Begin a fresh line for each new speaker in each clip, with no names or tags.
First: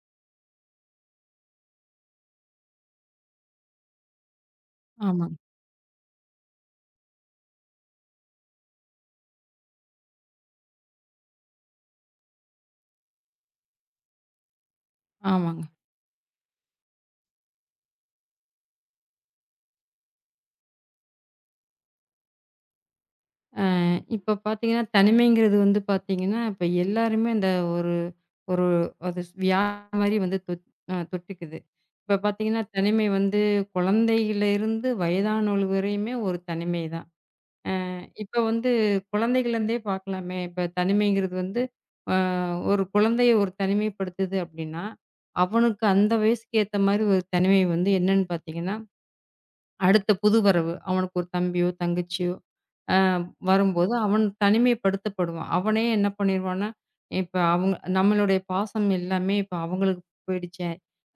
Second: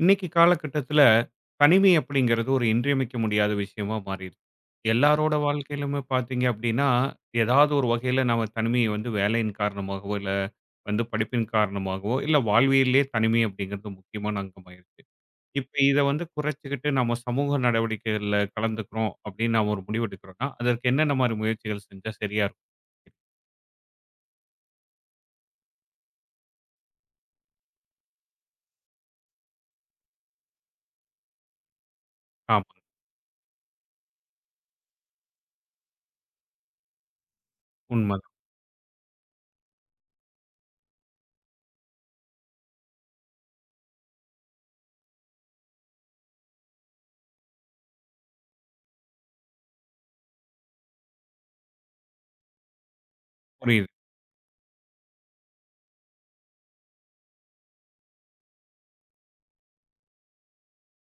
இன்னைக்கு காலகட்டத்துல தனிமை அப்படிங்கிறது ஒரு இன்றியமைக்க முடியாத விஷயமா மாறிடுச்சு. எல்லாரோட
ஆமாங்க,
வாழ்க்கையிலுமே பார்த்தீங்க அப்படின்னா, ஏதாவது ஒரு வகையில நாம தனிமையை வந்து வேலையின் காரணமாகவோ, இல்ல வந்து படிப்பின் காரணமாகவோ, இல்ல வாழ்வியல்லயே தனிமை அப்படிங்கிறது முக்கியமான அங்கமாயிருச்சு.
ஆமாங்க.
இப்ப இத வந்து குறைச்சுக்கிட்டு நம்ம சமூக நடவடிக்கைகள்ல கலந்துக்கிறோம் அப்படின்னு நாம ஒரு முடிவெடுக்கிறோம்னா, அதற்கு என்னென்ன மாரி முயற்சிகள் செஞ்சா சரியா இருக்கும்?
இப்ப பார்த்தீங்கன்னா, தனிமைங்கிறது வந்து பார்த்தீங்கன்னா, இப்ப எல்லாருமே அந்த ஒரு ஒரு அது வியாதி மாரி வந்து தொத் அ தொட்டுக்குது. இப்ப பார்த்தீங்கன்னா,
ஆமா.
தனிமை வந்து குழந்தையிலிருந்து வயதானோல் வரையுமே ஒரு தனிமை தான்.
உண்மதான்.
இப்ப வந்து குழந்தைகள்லேருந்தே பார்க்கலாமே, இப்ப தனிமைங்கிறது வந்து அ ஒரு குழந்தைய ஒரு தனிமைப்படுத்துது அப்படின்னா, அவனுக்கு அந்த வயசுக்கு ஏத்த மாரி ஒரு தனிமை வந்து என்னன்னு பார்த்தீங்கன்னா அடுத்த புது வரவு. அவனுக்கு ஒரு தம்பியோ, தங்கச்சியோ அ
புரியுது,
வரும்போது அவன் தனிமைப்படுத்தப்படுவான். அவனே என்ன பண்ணிருவான்னா, இப்ப அவங்க நம்மளுடைய பாசம் எல்லாமே இப்ப அவங்களுக்கு போயிடுச்சே,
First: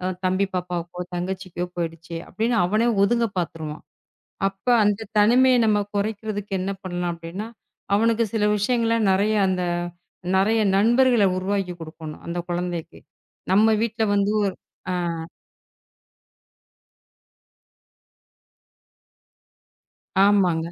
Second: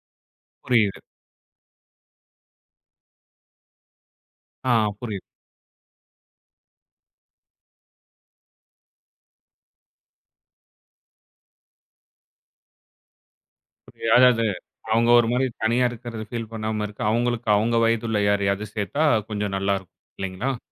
தம்பி
புரியுது.
பாப்பாவுக்கோ, தங்கச்சிக்கோ போயிடுச்சே அப்படின்னு அவனே ஒதுங்க பாத்துருவான். அப்ப
ஆ
அந்த
புரியுது.
தனிமைய நம்ம குறைக்கிறதுக்கு என்ன பண்ணலாம் அப்படின்னா, அவனுக்கு சில விஷயங்கள நெறைய அந்த நெறைய நண்பர்கள உருவாக்கி குடுக்கணும் அந்த குழந்தைக்கு. நம்ம வீட்ல வந்து
அதாவது,
ஒரு அ.
அவங்க ஒரு மாரி தனியா இருக்கிறத ஃபீல் பண்ணாம இருக்க, அவங்களுக்கு அவங்க வயதுள்ள யாரையாவது சேர்த்தா கொஞ்சம் நல்லாருக்கும் இல்லைங்களா?
ஆமாங்க.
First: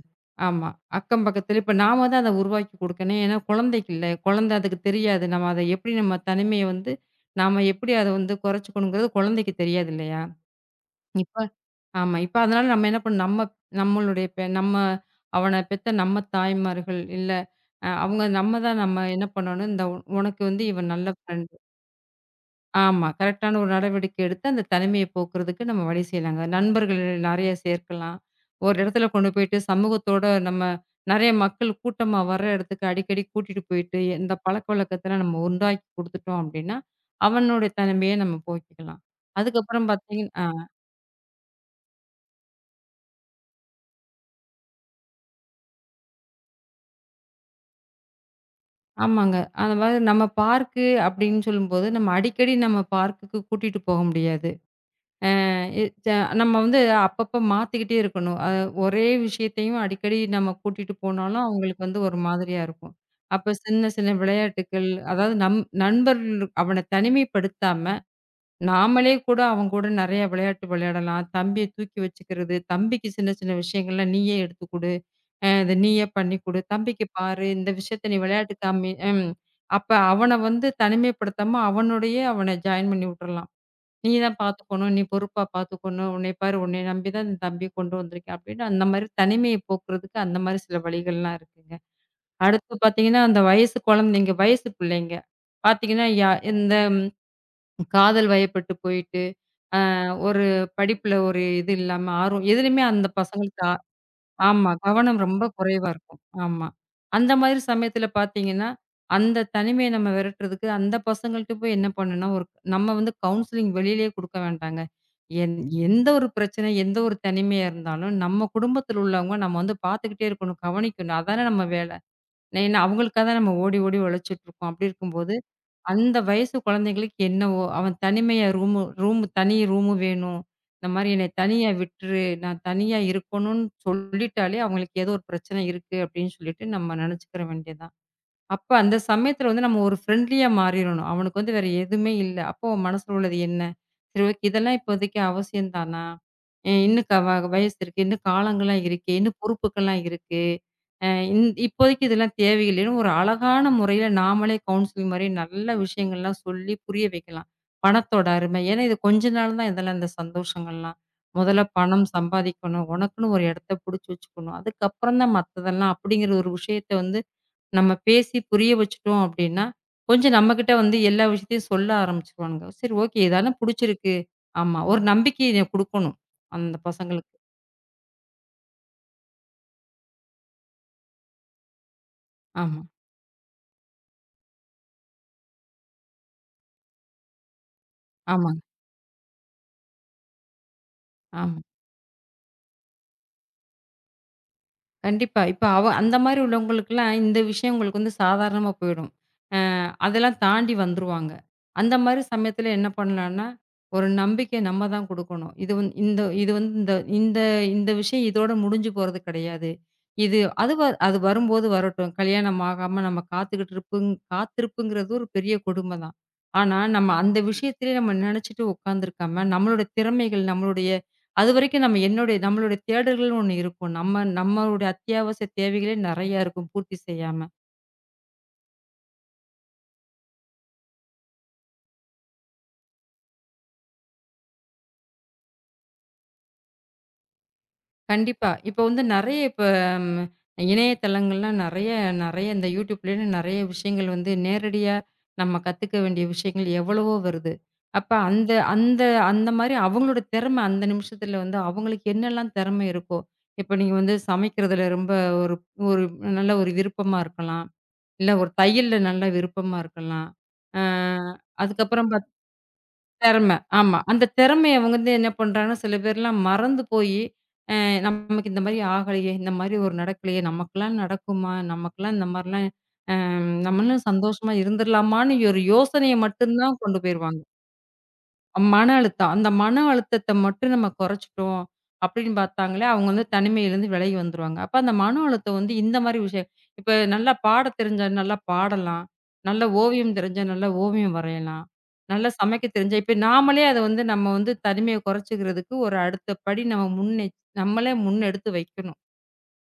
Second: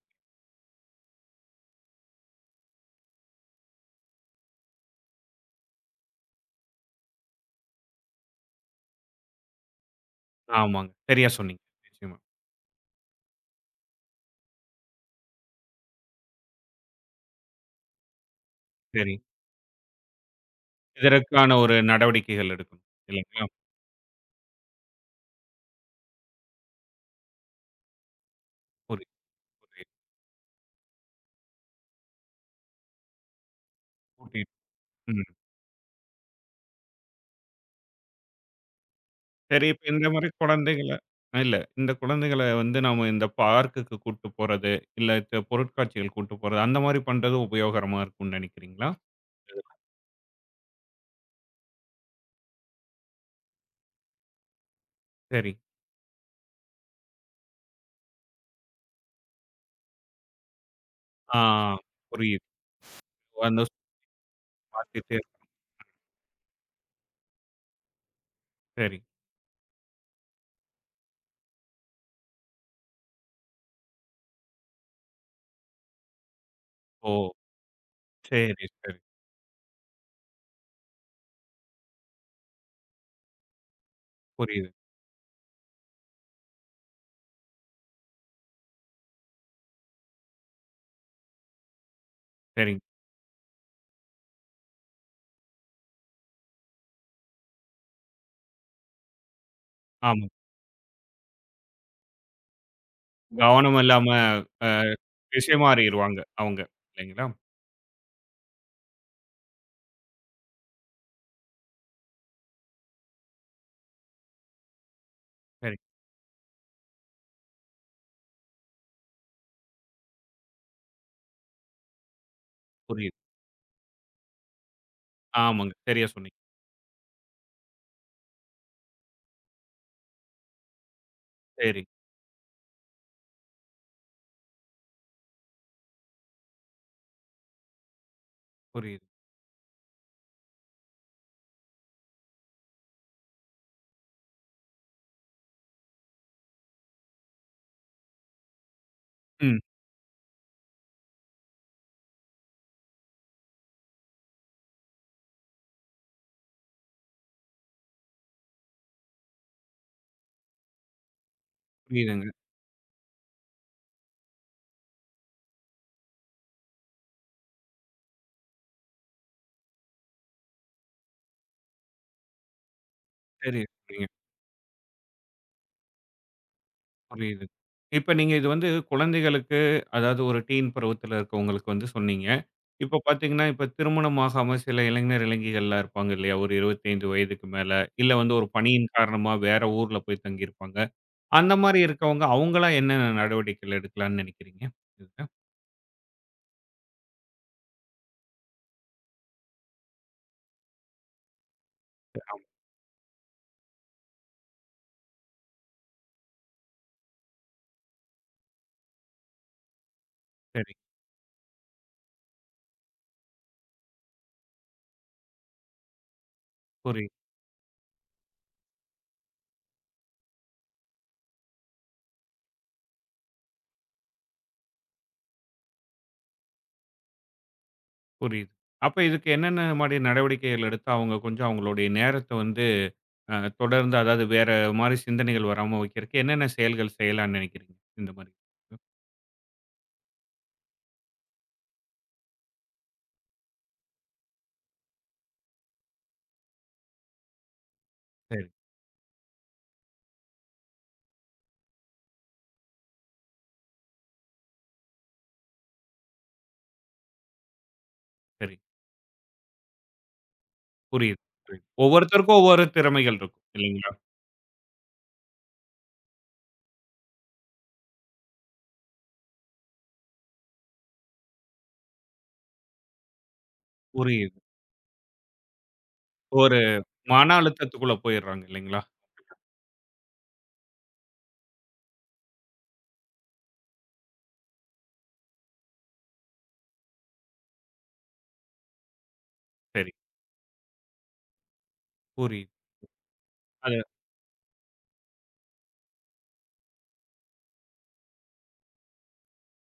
ஆமா. அக்கம் பக்கத்துல இப்ப நாம தான் அத உருவாக்கி குடுக்கணும். ஏன்னா குழந்தைக்கு இல்ல. குழந்தை அதுக்கு தெரியாது. நம்ம அத எப்படி நம்ம தனிமைய வந்து நாம எப்படி அத வந்து குறைச்சுக்கணுங்கிறது குழந்தைக்கு தெரியாது இல்லையா?
ஆமாங்க. சரியா
இப்ப
சொன்னீங்க. நிச்சயமா.
ஆமா. இப்ப அதனால நம்ம என்ன பண்ணணும், நம்ம நம்மளுடைய நம்ம அவன பெத்த நம்ம தாய்மார்கள், இல்ல அவங்க நம்ம தான் நம்ம
சரி.
என்ன பண்ணணும், இந்த உனக்கு வந்து இவன் நல்ல ஃப்ரெண்ட்.
இதற்கான ஒரு நடவடிக்கைகள் எடுக்கணும்.
ஆமா.
இல்லைங்களா?
கரெக்ட்டான ஒரு நடவடிக்கை எடுத்து, அந்த தனிமைய போக்குறதுக்கு நம்ம வழி செய்யலாங்க. நண்பர்கள் நெறைய சேர்க்கலாம். ஒரு இடத்துல
புரியுது,
கொண்டு போயிட்டு
புரியுது.
சமூகத்தோட நம்ம நெறைய மக்கள் கூட்டமா வர்ற இடத்துக்கு அடிக்கடி கூட்டிட்டு போயிட்டு, இந்த
கூட்டிட்டு.
பழக்கவழக்கத்தலாம்
ம்.
நம்ம உண்டாக்கி குடுத்துட்டோம் அப்டின்னா, அவனுடைய தனிமைய நம்ம போக்கிக்கலாம்.
சரி, இப்ப
அதுக்கப்புறம்
இந்த
பார்த்தீங்க
மாரி குழந்தைகள இல்ல. இந்த குழந்தைகள வந்து நாம இந்த பார்க்குக்கு கூட்டு போறது, இல்ல இந்த பொருட்காட்சிகள் கூட்டு போறது, அந்த மாரி பண்றது உபயோகரமா இருக்கும்னு நினைக்கிறீங்களா?
ஆமாங்க. அந்த மாரி நம்ம பார்க்கு அப்டின்னு சொல்லும்போது, நம்ம அடிக்கடி நம்ம பார்க்குக்கு கூட்டிட்டு போக முடியாது.
சரி.
இத் த நம்ம வந்து அப்பப்ப மாத்திக்கிட்டே இருக்கணும். ஒரே விஷயத்தையும் அடிக்கடி நம்ம கூட்டிட்டு
ஆ
போனாலும், அவங்களுக்கு வந்து ஒரு
புரியுது.
மாதிரியா இருக்கும். அப்ப
அந்த
சின்ன சின்ன விளையாட்டுக்கள்,
பார்த்துட்டே
அதாவது
இருக்கணும்.
நண்பர்கள் அவன தனிமைப்படுத்தாம,
சரி.
நாமளே கூட அவங்க கூட நெறைய விளையாட்டு விளையாடலாம். தம்பிய தூக்கி வச்சுக்கிறது, தம்பிக்கு சின்ன சின்ன விஷயங்கள்லாம் நீயே எடுத்துக் குடு. இத நீயே பண்ணி குடு. தம்பிக்கு
ஓ!
பாரு, இந்த விஷயத்த நீ விளையாட்டு
சரி,
காமி
சரி.
அப்ப அவன வந்து தனிமைப்படுத்தாம, அவனோடயே அவன ஜாயின் பண்ணி விட்டுறலாம். நீ தான்
புரியுது.
பார்த்துக்கணும். நீ பொறுப்பா பார்த்துக்கணும். உன்னைய பாரு, உன்னைய நம்பி தான் இந்த தம்பி கொண்டு வந்திருக்கேன் அப்படின்னு அந்த மாரி தனிமைய போக்குறதுக்கு அந்த மாரி சில வழிகள்லாம் இருக்குங்க. அடுத்து
சரிங்க.
பார்த்தீங்கன்னா, அந்த வயசு குழந்தைங்க, வயசு பிள்ளைங்க. பார்த்தீங்கன்னா, காதல் வயப்பட்டு போயிட்டு,
ஆமா.
ஒரு படிப்புல ஒரு இது இல்லாம ஆர்வம் எதுலயுமே அந்த பசங்களுக்கு
கவனம் இல்லாம அ
ஆமா. கவனம் ரொம்ப
திசை
குறைவா
மாறிருவாங்க
இருக்கும்.
அவங்க.
ஆமா.
இல்லைங்களா?
அந்த மாதிரி சமயத்துல பார்த்தீங்கன்னா, அந்த தனிமைய நம்ம விரட்டுறதுக்கு, அந்த பசங்கள்ட்ட போய் என்ன பண்ணணும்னா, ஒரு நம்ம வந்து கவுன்சிலிங் வெளியிலேயே குடுக்க வேண்டாங்க. எந்
சரி.
எந்த ஒரு பிரச்சனை, எந்த ஒரு தனிமையா இருந்தாலும், நம்ம குடும்பத்துல உள்ளவங்க நம்ம வந்து பார்த்துக்கிட்டே இருக்கணும், கவனிக்கணும். அதானே நம்ம வேல. ஏன்னா
புரியுது.
அவங்களுக்காக தான் நம்ம ஓடி ஓடி உழைச்சிட்டு இருக்கோம். அப்படி இருக்கும்போது
ஆமாங்க. சரியா
அந்த
சொன்னீங்க.
வயசு குழந்தைங்களுக்கு என்னவோ, அவன் தனிமையா ரூமு ரூம் தனி ரூமு வேணும். இந்த மாரி என்னைய தனியா
சரி.
விட்டுரு. நான் தனியா இருக்கணும்னு சொல்லிட்டாலே, அவங்களுக்கு ஏதோ ஒரு பிரச்சனை இருக்கு அப்படின்னு சொல்லிட்டு நம்ம நெனச்சுக்கிற வேண்டியது தான். அப்ப அந்த
புரியுது.
சமயத்துல வந்து நம்ம ஒரு ஃப்ரெண்ட்லியா மாறிறணும். அவனுக்கு வந்து வேற எதுவுமே இல்ல. அப்போ உன் மனசுல உள்ளது என்ன? சரி ஓகே இதெல்லாம் இப்போதைக்கு அவசியம் தானா? அ இன்னும் க வ வயசு இருக்கு. இன்னும் காலங்கள்லாம் இருக்கு. இன்னும்
ம்.
பொறுப்புக்கள்லாம் இருக்கு. அ இந் இப்போதைக்கு இதெல்லாம் தேவையில்லைன்னு ஒரு அழகான முறையில நாமளே கவுன்சிலிங் மாரி நல்ல விஷயங்கள்லாம் சொல்லி புரிய வைக்கலாம். பணத்தோட அருமை. ஏன்னா இது கொஞ்ச நாள் தான் இதெல்லாம் இந்த சந்தோஷங்கள்லாம். முதல்ல பணம்
புரியுதுங்க.
சம்பாதிக்கணும். உனக்குன்னு ஒரு இடத்த புடிச்சு வச்சுக்கணும். அதுக்கப்புறம் தான் மத்ததெல்லாம் அப்படிங்கிற ஒரு விஷயத்த வந்து நம்ம பேசி புரிய வச்சுட்டோம் அப்படின்னா, கொஞ்சம் நம்மகிட்ட வந்து எல்லா விஷயத்தையும் சொல்ல ஆரம்பிச்சுருவானுங்க. சரி ஓகே. இதான
சரியா சொன்னீங்க.
புடிச்சிருக்கு. ஆமா. ஒரு நம்பிக்கைய குடுக்கணும். அந்த பசங்களுக்கு.
புரியுது. இப்ப நீங்க இது வந்து குழந்தைகளுக்கு அதாவது ஒரு டீன் பருவத்தில இருக்கவங்களுக்கு வந்து சொன்னீங்க.
ஆமா.
இப்ப பார்த்தீங்கன்னா, இப்ப திருமணம் ஆகாம சில இளைஞர், இளைஞிகள்லாம் இருப்பாங்க இல்லையா? ஒரு 25 வயதுக்கு மேல, இல்ல வந்து ஒரு
ஆமாங்க.
பணியின் காரணமா வேற ஊர்ல போய் தங்கியிருப்பாங்க. அந்த
ஆமா.
மாரி இருக்கவங்க, அவங்களா என்னென்ன நடவடிக்கைகள் எடுக்கலாம்ன்னு நினைக்கிறீங்க? இதுல?
கண்டிப்பா. இப்ப அந்த மாரி உள்ளவங்களுக்குலாம், இந்த விஷயம் உங்களுக்கு வந்து சாதாரணமா போயிடும். அ அதெல்லாம் தாண்டி வந்துருவாங்க. அந்த மாரி
ஆமா.
சமயத்துல என்ன பண்ணலான்னா, ஒரு நம்பிக்கை நம்ம தான் குடுக்கணும். இது வந் இந்த இது வந்து இந்த இந்த இந்த விஷயம் இதோட முடிஞ்சு போறது கிடையாது. இது
சரி.
அது வரும்போது வரட்டும். கல்யாணம் ஆகாம நம்ம காத்துக்கிட்டு காத்திருப்புங்கிறது ஒரு பெரிய கொடுமை தான். ஆனா, நம்ம
புரியுது.
அந்த விஷயத்திலே நம்ம நெனச்சுட்டு உட்காந்துருக்காம, நம்மளோட திறமைகள், நம்மளுடைய அதுவரைக்கும் நம்ம என்னுடைய நம்மளுடைய தேடல்கள்னு ஒண்ணு இருக்கும். நம்ம நம்மளுடைய அத்தியாவசிய தேவைகளே நெறையா இருக்கும் பூர்த்தி செய்யாம.
புரியுது. அப்ப இதுக்கு என்னென்ன மாரி நடவடிக்கைகள் எடுத்தா, அவங்க கொஞ்சம் அவங்களுடைய நேரத்த வந்து அ தொடர்ந்து அதாவது வேற மாரி சிந்தனைகள் வராம வைக்கிறதுக்கு என்னென்ன செயல்கள் செய்யலாம்ன்னு நெனைக்கிறீங்க? இந்த மாரி.
கண்டிப்பா. இப்ப
ம்.
வந்து நெறைய இப்ப ம் இணையதளங்கள்லாம் நெறைய நெறைய இந்த YouTubeலன்னு நெறைய விஷயங்கள் வந்து நேரடியா நம்ம கத்துக்க வேண்டிய விஷயங்கள் எவ்வளவோ வருது. அப்ப
சரி,
அந்த அந்த அந்த மாரி அவங்களோட திறமை அந்த நிமிஷத்துல வந்து அவங்களுக்கு என்னெல்லாம் திறமை இருக்கோ, இப்ப நீங்க வந்து சமைக்கிறதுல ரொம்ப ஒரு ஒரு நல்ல ஒரு விருப்பமா இருக்கலாம். இல்ல ஒரு
சரி.
தையல்ல நல்ல விருப்பமா இருக்கலாம். அ
புரியுது, புரியுது.
அதுக்கப்புறம் பாத்
ஒவ்வொருத்தருக்கும் ஒவ்வொரு திறமைகள் இருக்கும்
திறமை.
இல்லைங்களா?
ஆமா. அந்த திறமைய அவங்க வந்து என்ன பண்றாங்கன்னா, சில பேர்லாம் மறந்து போயி, அ நமக்கு இந்த மாரி ஆகலையே! இந்த மாரி ஒரு நடக்கலையே! நமக்கெல்லாம் நடக்குமா? நமக்கெல்லாம் இந்த மாரிலாம் நம்மளும்
புரியுது.
சந்தோஷமா இருந்துர்லாமான்னு ஒரு யோசனைய மட்டும்
ஒரு
தான் கொண்டு
மன
போயிருவாங்க.
அழுத்தத்துக்குள்ள போயிடுறாங்க இல்லைங்களா?
மன அழுத்தம். அந்த மன அழுத்தத்த மட்டும் நம்ம குறைச்சுட்டோம் அப்படின்னு பார்த்தாங்களே, அவங்க வந்து தனிமையிலேருந்து விலகி வந்துருவாங்க. அப்ப அந்த மன அழுத்தம் வந்து இந்த மாரி விஷயம் இப்ப நல்லா பாட தெரிஞ்சா நல்லா பாடலாம். நல்ல
சரி,
ஓவியம் தெரிஞ்சா நல்லா ஓவியம் வரையலாம். நல்லா
புரியுது.
சமைக்க தெரிஞ்சா இப்ப நாமளே
அது
அத வந்து நம்ம வந்து தனிமைய குறைச்சுக்கிறதுக்கு ஒரு அடுத்த படி நம்ம முன்னே நம்மளே முன்னெடுத்து வைக்கணும்.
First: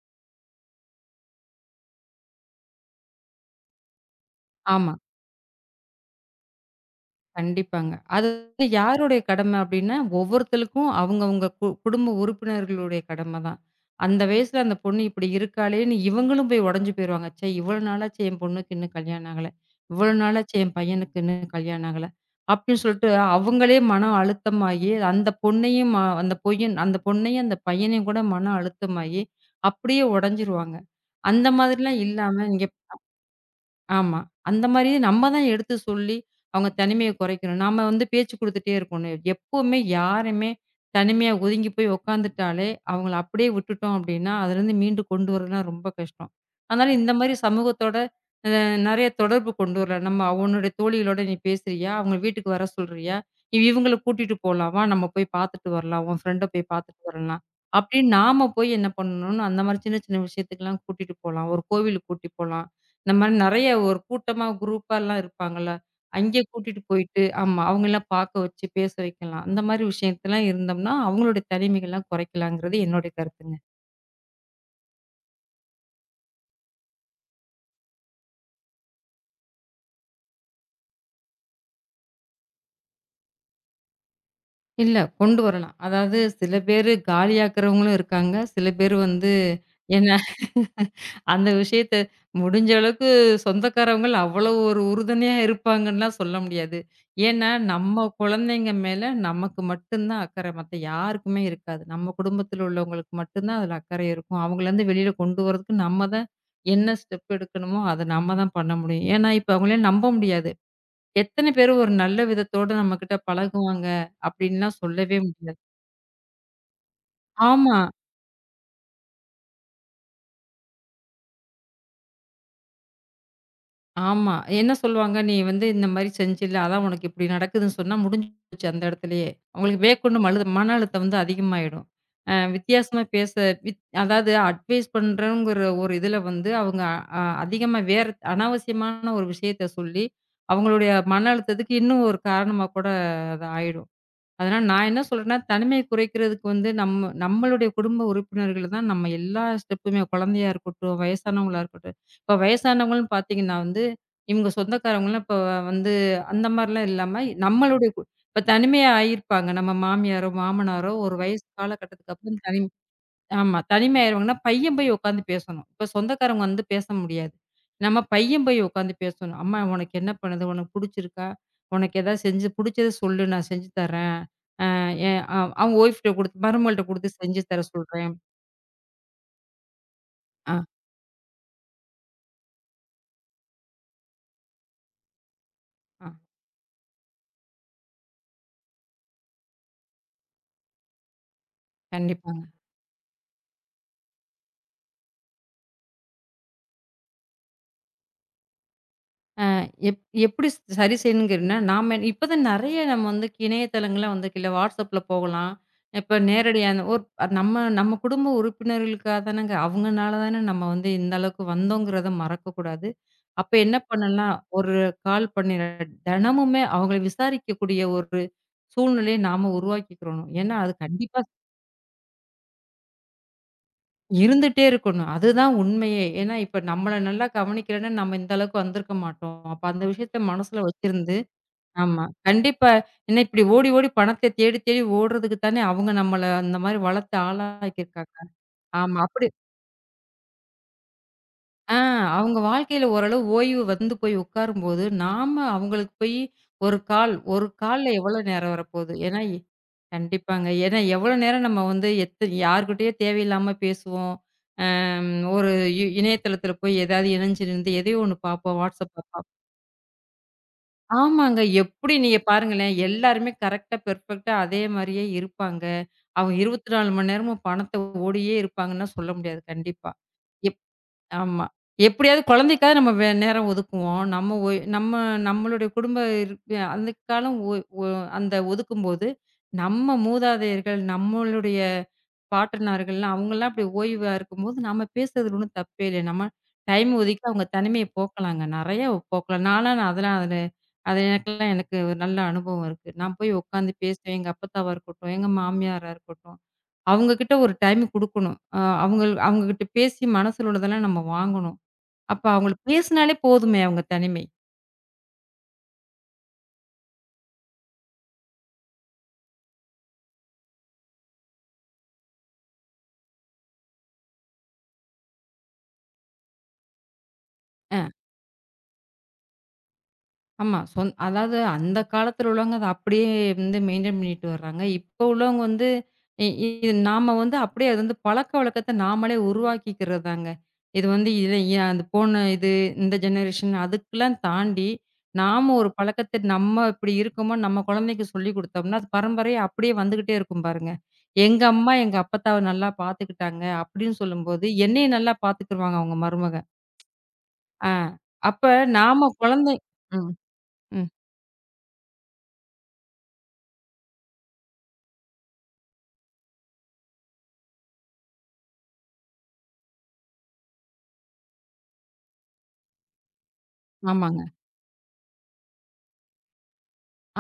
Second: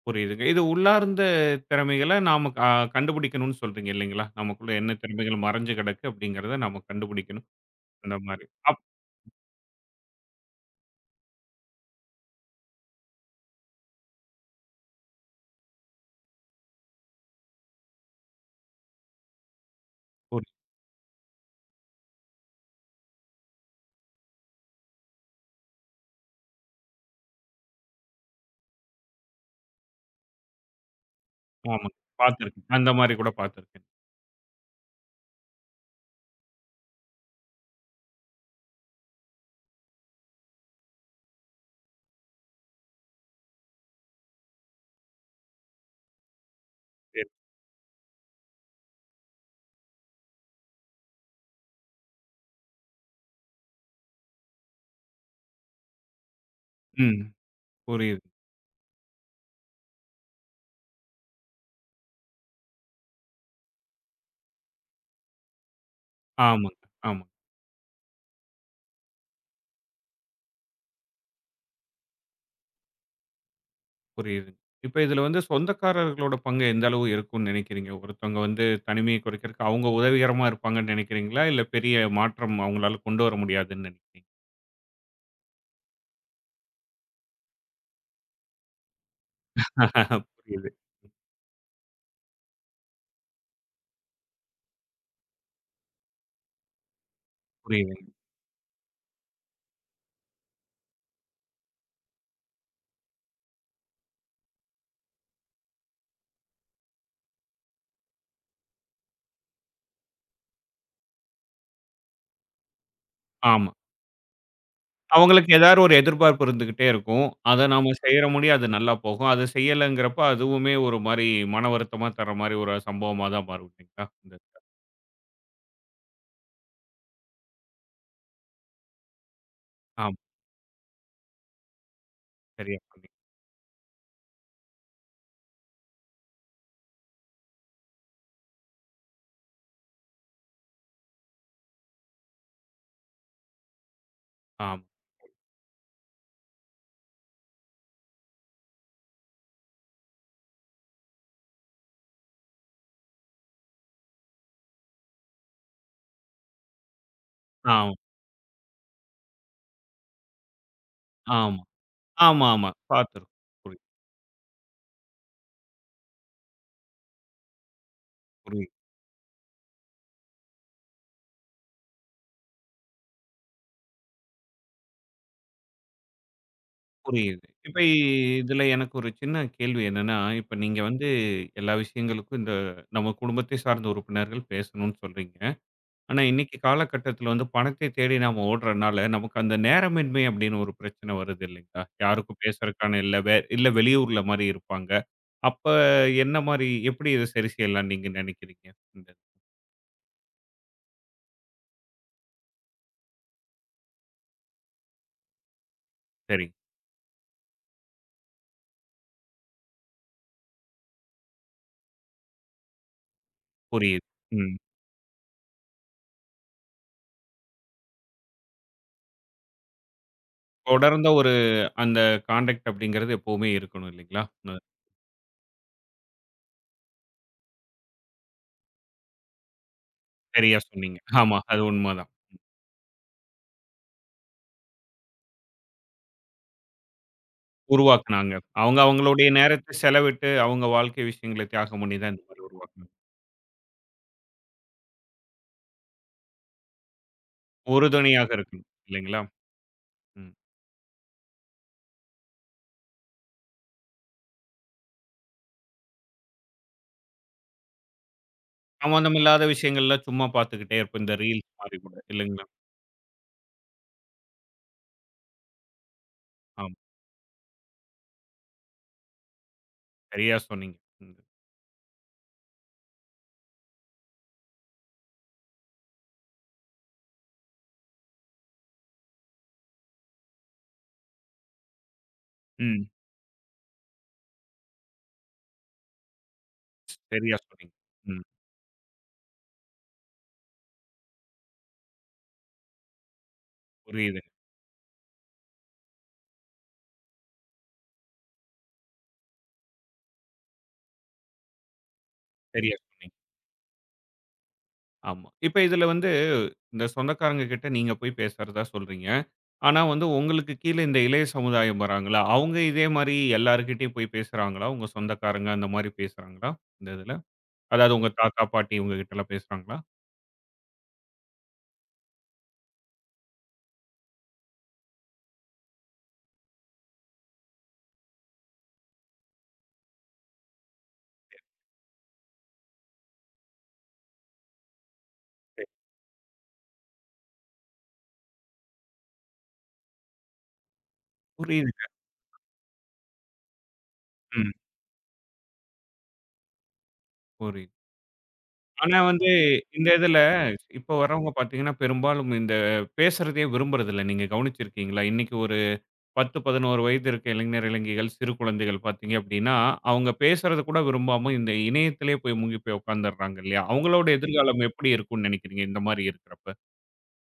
புரியுதுங்க. இது உள்ளார்ந்த திறமைகள நாம கண்டுபிடிக்கணும்னு சொல்றீங்க இல்லைங்களா? நமக்குள்ள
ஆமா.
என்ன திறமைகள் மறைஞ்சு கிடக்கு அப்படிங்கிறத நாம கண்டுபிடிக்கணும்.
கண்டிப்பாங்க.
அந்த
அது
மாரி.
வந்து யாருடைய கடமை அப்டின்னா, ஒவ்வொருத்தலுக்கும் அவங்கவங்க குடும்ப உறுப்பினர்களுடைய கடம தான். அந்த வயசுல அந்த பொண்ணு இப்டி இருக்காளேன்னு இவங்களும் போய் உடைஞ்சு போயிருவாங்க. ச்சே! இவ்வளோ நாளாச்சு என் பொண்ணுக்கு இன்னும் கல்யாணம் ஆகல. இவ்வளோ
அப்
நாளாச்சு என் பையனுக்கு இன்னும் கல்யாணம் ஆகல. அப்டின்னு சொல்லிட்டு அவங்களே மன அழுத்தமாகி, அந்த பொண்ணையும் அந்த பொய்யன் அந்த பொண்ணையும் அந்த பையனையும் கூட மன அழுத்தமாகி, அப்டியே உடைஞ்சிருவாங்க. அந்த
ஆமா.
மாதிரிலாம் இல்லாம இங்க
பார்த்துருக்கேன். அந்த மாரி கூட பார்த்துருக்கேன்.
ஆமா. அந்த மாரி நம்ம தான் எடுத்து சொல்லி, அவங்க தனிமைய குறைக்கணும். நாம வந்து பேச்சு குடுத்துட்டே இருக்கணும். எப்பவுமே யாரையுமே தனிமையா ஒதுங்கி போய் உட்காந்துட்டாலே, அவங்கள அப்படியே விட்டுட்டோம் அப்படின்னா, அதுலேருந்து மீண்டு கொண்டு வரதுலாம் ரொம்ப கஷ்டம். அதனால இந்த
சரி.
மாரி சமூகத்தோட அ நெறைய தொடர்பு கொண்டு வரலாம். நம்ம உன்னுடைய தோழிகளோட நீ பேசுறியா? அவங்க வீட்டுக்கு வர சொல்றியா? இவங்கள கூட்டிட்டு போலாம். வா நம்ம போய் பார்த்துட்டு வரலாம். உன் ஃப்ரெண்ட போய் பார்த்துட்டு
ம்.
வரலாம். அப்படின்னு
புரியுது.
நாம போய் என்ன பண்ணணும்னு அந்த மாரி சின்ன சின்ன விஷயத்துக்கெல்லாம் கூட்டிட்டு போலாம். ஒரு கோவிலுக்கு கூட்டி போலாம். இந்த மாரி நெறைய ஒரு கூட்டமா குரூப்பாலாம் இருப்பாங்கல்ல. அங்கே
ஆமாங்க,
கூட்டிட்டு போயிட்டு
ஆமா.
ஆமா. அவங்கலாம் பாக்க வச்சு பேச வைக்கலாம். அந்த மாரி விஷயத்தலாம் இருந்தோம்னா, அவங்களுடைய தனிமைகள்லாம் குறைக்கலாங்கிறது என்னுடைய கருத்துங்க.
புரியுது. இப்ப இதுல வந்து சொந்தக்காரர்களோட பங்கு எந்த அளவு இருக்கும்னு நினைக்கிறீங்க? ஒருத்தவங்க வந்து தனிமையை குறைக்கிறதுக்கு அவங்க உதவிகரமா இருப்பாங்கன்னு நினைக்கிறீங்களா? இல்ல பெரிய மாற்றம் அவங்களால கொண்டு வர முடியாதுன்னு நினைக்கிறீங்களா?
இல்ல கொண்டு வரலாம். அதாவது சில பேரு காலியாக்குறவங்களும் இருக்காங்க. சில பேர் வந்து என்ன
புரியுது,
அந்த விஷயத்த முடிஞ்ச அளவுக்கு சொந்தக்காரவங்கள் அவ்வளவு ஒரு உறுதுணையா இருப்பாங்கன்னுலாம் சொல்ல முடியாது. ஏன்னா,
புரியுதுங்க.
நம்ம குழந்தைங்க மேல நமக்கு மட்டும் தான் அக்கறை. மத்த யாருக்குமே இருக்காது. நம்ம குடும்பத்தில உள்ளவங்களுக்கு மட்டும் தான் அதில அக்கறை இருக்கும். அவங்களருந்து வெளியில கொண்டு வரதுக்கு நம்ம தான் என்ன ஸ்டெப் எடுக்கணுமோ, அத நம்ம தான் பண்ண முடியும். ஏன்னா, இப்ப அவங்களையும் நம்ப முடியாது. எத்தன பேரு ஒரு நல்ல விதத்தோட நம்மகிட்ட
ஆமா.
பழகுவாங்க அப்படின்லாம் சொல்லவே
அவங்களுக்கு
முடியாது.
ஏதாவது ஒரு எதிர்பார்ப்பு இருந்துகிட்டே இருக்கும். அத
ஆமா.
நாம செய்யற முடியும். அது நல்லா போகும். அத செய்யலங்கிறப்ப அதுவுமே ஒரு மாரி மன வருத்தமா தர்ற மாரி ஒரு சம்பவமா தான் மாறும் இல்லைங்களா? இந்த
ஆமா.
இதுல.
என்ன சொல்லுவாங்க, "நீ வந்து இந்த மாரி செஞ்சில்ல, அதான் உனக்கு இப்டி நடக்குதுன்னு" சொன்னா முடிஞ்சு போச்சு அந்த இடத்துலயே. அவங்களுக்கு
ஆமா.
மேற்கொண்டு மன அழுத்தம் வந்து அதிகமாயிடும். அ
சரியா
வித்தியாசமா
சொன்னீங்க.
பேச வித் அதாவது அட்வைஸ் பண்றோங்கிற ஒரு இதுல வந்து அவங்க அதிகமா வேற அனாவசியமான ஒரு விஷயத்த சொல்லி, அவங்களுடைய மன அழுத்தத்துக்கு இன்னும் ஒரு காரணமா கூட அது ஆயிடும். அதனால
ஆமா,
நான் என்ன சொல்றேன்னா, தனிமைய குறைக்கிறதுக்கு வந்து நம்ம நம்மளுடைய குடும்ப உறுப்பினர்கள தான் நம்ம எல்லா ஸ்டெப்புமே குழந்தையா இருக்கட்டும், வயசானவங்களா இருக்கட்டும். இப்ப வயசானவங்கள்ன்னு பார்த்தீங்கன்னா வந்து, இவங்க சொந்தக்காரவங்கலாம் இப்ப வந்து அந்த மாரிலாம் இல்லாம நம்மளுடைய
ஆமா,
இப்ப தனிமையா ஆயிருப்பாங்க. நம்ம மாமியாரோ, மாமனாரோ ஒரு வயசு
ஆமா.
காலகட்டத்துக்கு அப்புறம்
ஆமா, ஆமா. பார்த்துருக்கோம்.
ஆமா.
புரியுது,
தனிமை ஆயிருவாங்கன்னா, பையன் போய் உட்காந்து பேசணும். இப்ப சொந்தக்காரவங்க வந்து பேச முடியாது. நம்ம பையன் போய்
புரியுது,
உட்காந்து பேசணும். "அம்மா உனக்கு என்ன பண்ணுது? உனக்கு புடிச்சிருக்கா? உனக்கு ஏதாவது செஞ்சு புடிச்சத சொல்லு நான் செஞ்சு தரேன்." எ அ அவங்க ஒய்ஃப்ட்ட குடுத்து மருமகள்ட்ட குடுத்து செஞ்சு
புரியுது.
தர
இப்ப
சொல்றேன்.
இதுல எனக்கு ஒரு சின்ன கேள்வி என்னன்னா,
ஆ,
இப்ப நீங்க வந்து எல்லா விஷயங்களுக்கும் இந்த நம்ம குடும்பத்தை சார்ந்த உறுப்பினர்கள் பேசணும்னு சொல்றீங்க.
ஆ
ஆனா இன்னைக்கு காலகட்டத்துல வந்து பணத்தை தேடி நாம ஓடுறனால, நமக்கு அந்த நேரமின்மை அப்படின்னு ஒரு பிரச்சனை வருது இல்லைங்களா? யாருக்கும்
கண்டிப்பாங்க.
பேசுறதுக்கான இல்ல இல்ல வெளியூர்ல மாரி இருப்பாங்க. அப்ப என்ன மாரி எப்படி இத சரி செய்யலாம்னு நீங்க நினைக்கிறீங்க? இந்த
எப் எப்படி சரி செய்யணுங்கிறன்னா, நாம இப்ப தான் நெறைய நம்ம வந்து இணையதளங்கள்ல வந்துருக்கு இல்ல WhatsAppல போகலாம். இப்ப
சரி,
நேரடியான ஒரு நம்ம நம்ம குடும்ப உறுப்பினர்களுக்காக தானங்க அவங்கனால தானே நம்ம வந்து இந்த அளவுக்கு வந்தோங்கிறத மறக்கக்கூடாது. அப்ப என்ன
புரியுது.
பண்ணலாம்,
ம்.
ஒரு கால் பண்ணி தினமுமே அவங்கள விசாரிக்கக்கூடிய ஒரு சூழ்நிலையை நாம உருவாக்கிக்கிறணும். ஏன்னா அது
தொடர்ந்த
கண்டிப்பா
அந்த கான்டாக்ட் அப்படிங்கிறது எப்பவுமே இருக்கணும் இல்லைங்களா?
இருந்துட்டே இருக்கணும். அதுதான் உண்மையே. ஏன்னா, இப்ப நம்மள நல்லா கவனிக்கலன்னா, நம்ம இந்த அளவுக்கு வந்திருக்க மாட்டோம். அப்ப அந்த விஷயத்த
சரியா
மனசுல
சொன்னீங்க.
வச்சிருந்து
ஆமா, அது
ஆமா.
உண்மதான்.
கண்டிப்பா. ஏன்னா இப்படி ஓடி, ஓடி பணத்த தேடி, தேடி ஓடுறதுக்கு தானே அவங்க நம்மள அந்த மாரி வளர்த்து ஆளாக்கியிருக்காங்க.
உருவாக்குனாங்க. அவங்க
ஆமா.
அவங்களுடைய
அப்படி
நேரத்த செலவிட்டு, அவங்க வாழ்க்கை விஷயங்கள
ஆ
தியாகம் பண்ணி தான் இந்த
அவங்க
மாரி
வாழ்க்கையில
உருவாக்குனாங்க.
ஓரளவு ஓய்வு வந்து போய் உட்காரும்போது, நாம அவங்களுக்கு போய் 1 கால்ல எவ்வளோ
உறுதுணையாக
நேரம்
இருக்கணும்.
வரப்போகுது?
இல்லைங்களா?
ஏன்னா
ம்.
கண்டிப்பாங்க. ஏன்னா எவ்வளோ நேரம் நம்ம வந்து எத்த யார்கிட்டயோ தேவையில்லாம பேசுவோம். ஒரு இணையதளத்துல போய் ஏதாவது இணைஞ்சிருந்து எதையோ ஒண்ணு பார்ப்போம். WhatsApp
சம்மந்தம்
பார்ப்போம்.
இல்லாத விஷயங்கள்லாம் சும்மா பார்த்துக்கிட்டே இருப்போம். இந்த
ஆமாங்க.
ரீல்ஸ் மாரி கூட.
எப்படி நீங்க
இல்லைங்களா?
பாருங்களேன், எல்லாருமே கரெக்ட்டா, பெர்ஃபெக்ட்டா அதே மாரியே இருப்பாங்க. அவங்க
ஆமா.
24 மணி நேரமும் பணத்த ஓடியே இருப்பாங்கன்னா சொல்ல முடியாது கண்டிப்பா.
சரியா சொன்னீங்க. ம்.
ஆமா. எப்படியாவது குழந்தைக்காவது நம்ம நேரம் ஒதுக்குவோம். நம்ம நம்மளுடைய குடும்ப இருப்பு அந்த காலம் ஒ ஒ அந்த ஒதுக்கும்போது, நம்ம மூதாதையர்கள், நம்மளுடைய
ம்.
பாட்டனார்கள்லாம் அவங்கலாம் அப்படி ஓய்வா இருக்கும்போது, நம்ம பேசுறதுல ஒண்ணும் தப்பே இல்ல. நம்ம டைம் ஒதுக்கி
சரியா
அவங்க
சொன்னீங்க.
தனிமைய
ம்.
போக்கலாங்க. நெறைய போக்கலாம். நான்லாம் நான் அதெல்லாம் அதுல அது எனக்கெல்லாம் எனக்கு ஒரு நல்ல அனுபவம் இருக்கு. நான் போய் உட்காந்து பேசுவேன்.
புரியுதுங்க.
எங்க அப்பத்தாவா இருக்கட்டும், எங்க மாமியாரா இருக்கட்டும். அவங்க கிட்ட ஒரு டைம் குடுக்கணும். அவங்க அவங்க கிட்ட பேசி மனசுல உள்ளதெல்லாம் நம்ம வாங்கணும். அப்ப அவங்களுக்கு
சரியா சொன்னீங்க.
பேசினாலே போதுமே அவங்க தனிமை.
ஆமா. இப்ப இதுல வந்து இந்த சொந்தக்காரங்க கிட்ட நீங்க போய் பேசுறதா சொல்றீங்க. ஆனா வந்து உங்களுக்கு கீழ இந்த இளைய சமுதாயம் வராங்கல்ல, அவங்க இதே மாரி எல்லார்கிட்டயும் போய் பேசுறாங்களா? உங்க சொந்தக்காரங்க அந்த மாரி பேசுறாங்களா? இந்த இதுல. அதாவது உங்க தாத்தா, பாட்டி இவங்க கிட்டலாம் பேசுறாங்களா?
ஆமா. அதாவது அந்த காலத்துல உள்ளவங்க அத அப்படியே வந்து மெயின்டெயின் பண்ணிட்டு வர்றாங்க. இப்போ உள்ளவங்க வந்து இ இ இது நாம வந்து அப்படியே அது வந்து பழக்கவழக்கத்த நாமளே உருவாக்கிக்கிறது தாங்க. இது வந்து இத ஏன் அது போன இது இந்த ஜெனரேஷன் அதுக்கெல்லாம் தாண்டி, நாம ஒரு பழக்கத்த நம்ம இப்படி இருக்கோமோ, நம்ம குழந்தைக்கு சொல்லிக் குடுத்தோம்னா, அது பரம்பரையா அப்படியே வந்துகிட்டே இருக்கும் பாருங்க. எங்க அம்மா
புரியுதுங்க.
எங்க அப்பத்தாவ நல்லா பார்த்துக்கிட்டாங்க அப்படின்னு சொல்லும்போது,
ம்.
என்னையும் நல்லா பார்த்துக்குருவாங்க அவங்க மருமக. ஆ
புரியுது.
அப்ப
ஆனா
நாம
வந்து
குழந்தை
இந்த
ம்,
இதுல இப்ப
ம்.
வர்றவங்க பார்த்தீங்கன்னா, பெரும்பாலும் இந்த பேசுறதையே விரும்புறதில்ல. நீங்க கவனிச்சிருக்கீங்களா? இன்னைக்கு ஒரு 10, 11 வயது இருக்க இளைஞர், இளைஞிகள், சிறு குழந்தைகள் பார்த்தீங்க அப்படின்னா, அவங்க பேசுறத கூட விரும்பாம இந்த இணையத்திலேயே போய் மூழ்கி போய் உட்கார்ந்துடுறாங்க இல்லையா? அவங்களோட
ஆமாங்க.
எதிர்காலம் எப்படி இருக்கும்னு நினைக்கிறீங்க இந்த மாரி இருக்கிறப்ப?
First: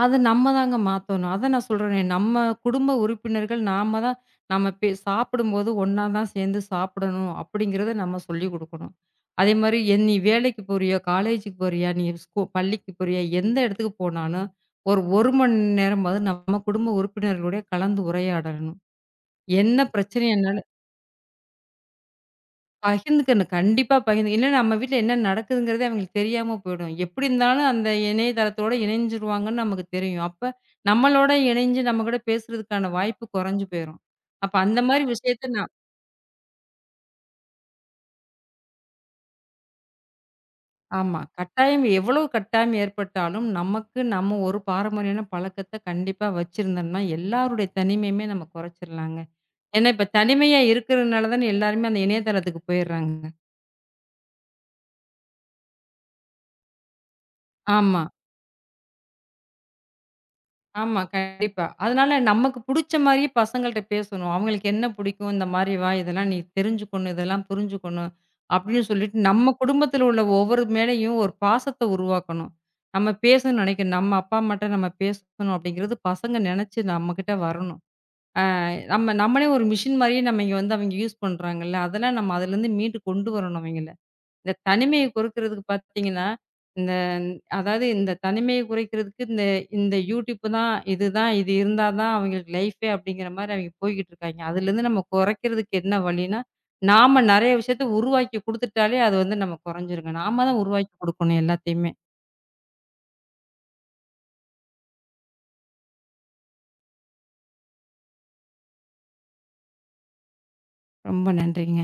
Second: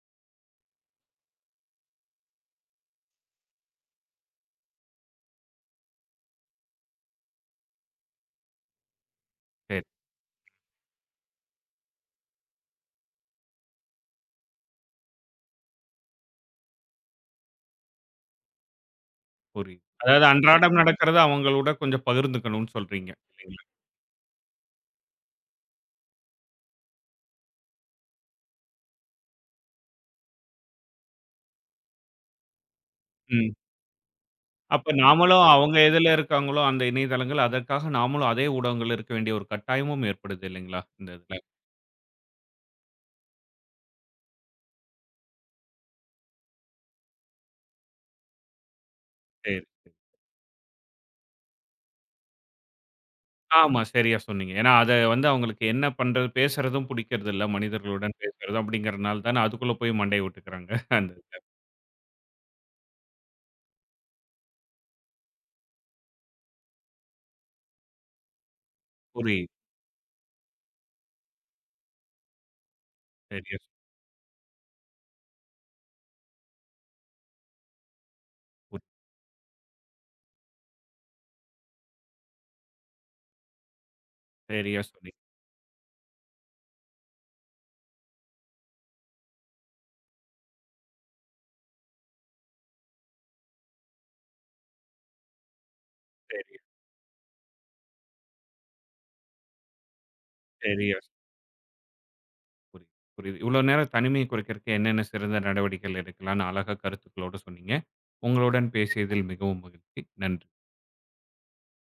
அத நம்ம தாங்க மாத்தணும். அதான் நான் சொல்றேனே, நம்ம குடும்ப உறுப்பினர்கள் நாம தான் நம்ம சாப்பிடும்போது ஒண்ணா தான் சேர்ந்து சாப்பிடணும் அப்படிங்கிறத நம்ம சொல்லிக் குடுக்கணும். அதே மாரி
சரி,
என் நீ வேலைக்கு போறியா? காலேஜுக்கு போறியா? நீ பள்ளிக்கு போறியா? எந்த இடத்துக்கு போனாலும், ஒரு 1 மணி நேரமாவது நம்ம குடும்ப உறுப்பினர்களுடைய கலந்து உரையாடணும். என்ன
புரியுது. அதாவது
பிரச்சனை என்ன
அன்றாடம் நடக்கிறத அவங்களோட கொஞ்சம் பகிர்ந்துக்கணும்னு சொல்றீங்க
பகிர்ந்துக்கணும்.
இல்லைங்களா?
கண்டிப்பா பகிர்ந்து இல்லன்னா நம்ம வீட்ல என்ன நடக்குதுங்கிறதே அவங்களுக்கு தெரியாம போயிடும். எப்படி இருந்தாலும் அந்த இணையதளத்தோட இணைஞ்சிருவாங்கன்னு நமக்கு தெரியும். அப்ப நம்மளோட இணைஞ்சு நம்ம கூட பேசுறதுக்கான வாய்ப்பு
ம்.
குறைஞ்சு போயிரும். அப்ப அந்த
அப்ப
மாரி
நாமளும்
விஷயத்த நான்
அவங்க எதுல இருக்காங்களோ அந்த இணையதளங்கள், அதற்காக நாமளும் அதே ஊடகங்கள்ல இருக்க வேண்டிய ஒரு கட்டாயமும் ஏற்படுது இல்லைங்களா? இந்த
ஆமா.
இதுல.
கட்டாயம் எவ்வளவு கட்டாயம் ஏற்பட்டாலும், நமக்கு நம்ம ஒரு பாரம்பரியமான பழக்கத்த கண்டிப்பா வச்சிருந்தோம்னா, எல்லாருடைய தனிமையுமே நம்ம குறைச்சிடலாங்க.
சரி.
ஏன்னா, இப்ப தனிமையா இருக்கிறதுனால தானே எல்லாருமே அந்த இணையதளத்துக்கு போயிடுறாங்க.
ஆமா. சரியா சொன்னீங்க. ஏன்னா, அத வந்து அவங்களுக்கு என்ன பண்றது பேசுறதும் பிடிக்கிறதில்ல.
ஆமா.
மனிதர்களுடன் பேசுறது அப்படிங்கிறனால தானே அதுக்குள்ள போய் மண்டைய உடைச்சுக்கிறாங்க.
ஆமா,
அந்த இதுல.
கண்டிப்பா. அதனால நமக்கு புடிச்ச மாரியே பசங்கள்ட்ட பேசணும். அவங்களுக்கு என்ன பிடிக்கும்? இந்த மாரி வா, இதெல்லாம் நீ தெரிஞ்சுக்கணும், இதெல்லாம் புரிஞ்சுக்கணும் அப்படின்னு சொல்லிட்டு,
புரியுது.
நம்ம குடும்பத்தில உள்ள ஒவ்வொரு மேலயும் ஒரு பாசத்த உருவாக்கணும். நம்ம
சரியா
பேசணும்னு நெனைக்கணும். நம்ம அப்பா, அம்மாட்ட நம்ம பேசணும் அப்படிங்கிறது பசங்க நெனச்சு நம்மகிட்ட வரணும்.
புரி
நம்ம நம்மளே ஒரு மிஷின் மாரியே நம்ம இங்க வந்து அவங்க யூஸ் பண்றாங்கல்ல, அதெல்லாம் நம்ம அதுலேருந்து மீண்டு கொண்டு வரணும் அவங்கள. இந்த
சரியா
தனிமைய
சொன்னீங்க.
குறைக்கிறதுக்கு பார்த்தீங்கன்னா, இந்த அதாவது இந்த தனிமைய குறைக்கிறதுக்கு இந்த இந்த யூடியூப் தான், இதுதான் இது இருந்தா தான் அவங்களுக்கு லைஃபே அப்படிங்கிற மாரி அவங்க போய்க்கிட்டு இருக்காய்ங்க. அதுலேருந்து நம்ம குறைக்கிறதுக்கு என்ன வழின்னா,
சரி,
நாம நெறைய விஷயத்த உருவாக்கி குடுத்துட்டாலே அது வந்து நம்ம குறைஞ்சிருங்க. நாம தான் உருவாக்கி
சரியா சொ-
குடுக்கணும் எல்லாத்தையுமே.
புரியுது, புரியுது. இவ்வளோ நேரம் தனிமையை குறைக்கிறதுக்கு என்னென்ன சிறந்த நடவடிக்கைகள் எடுக்கலாம்னு அழகா கருத்துக்களோட சொன்னீங்க. உங்களுடன் பேசியதில் மிகவும் மகிழ்ச்சி. நன்றி.
ரொம்ப நன்றிங்க.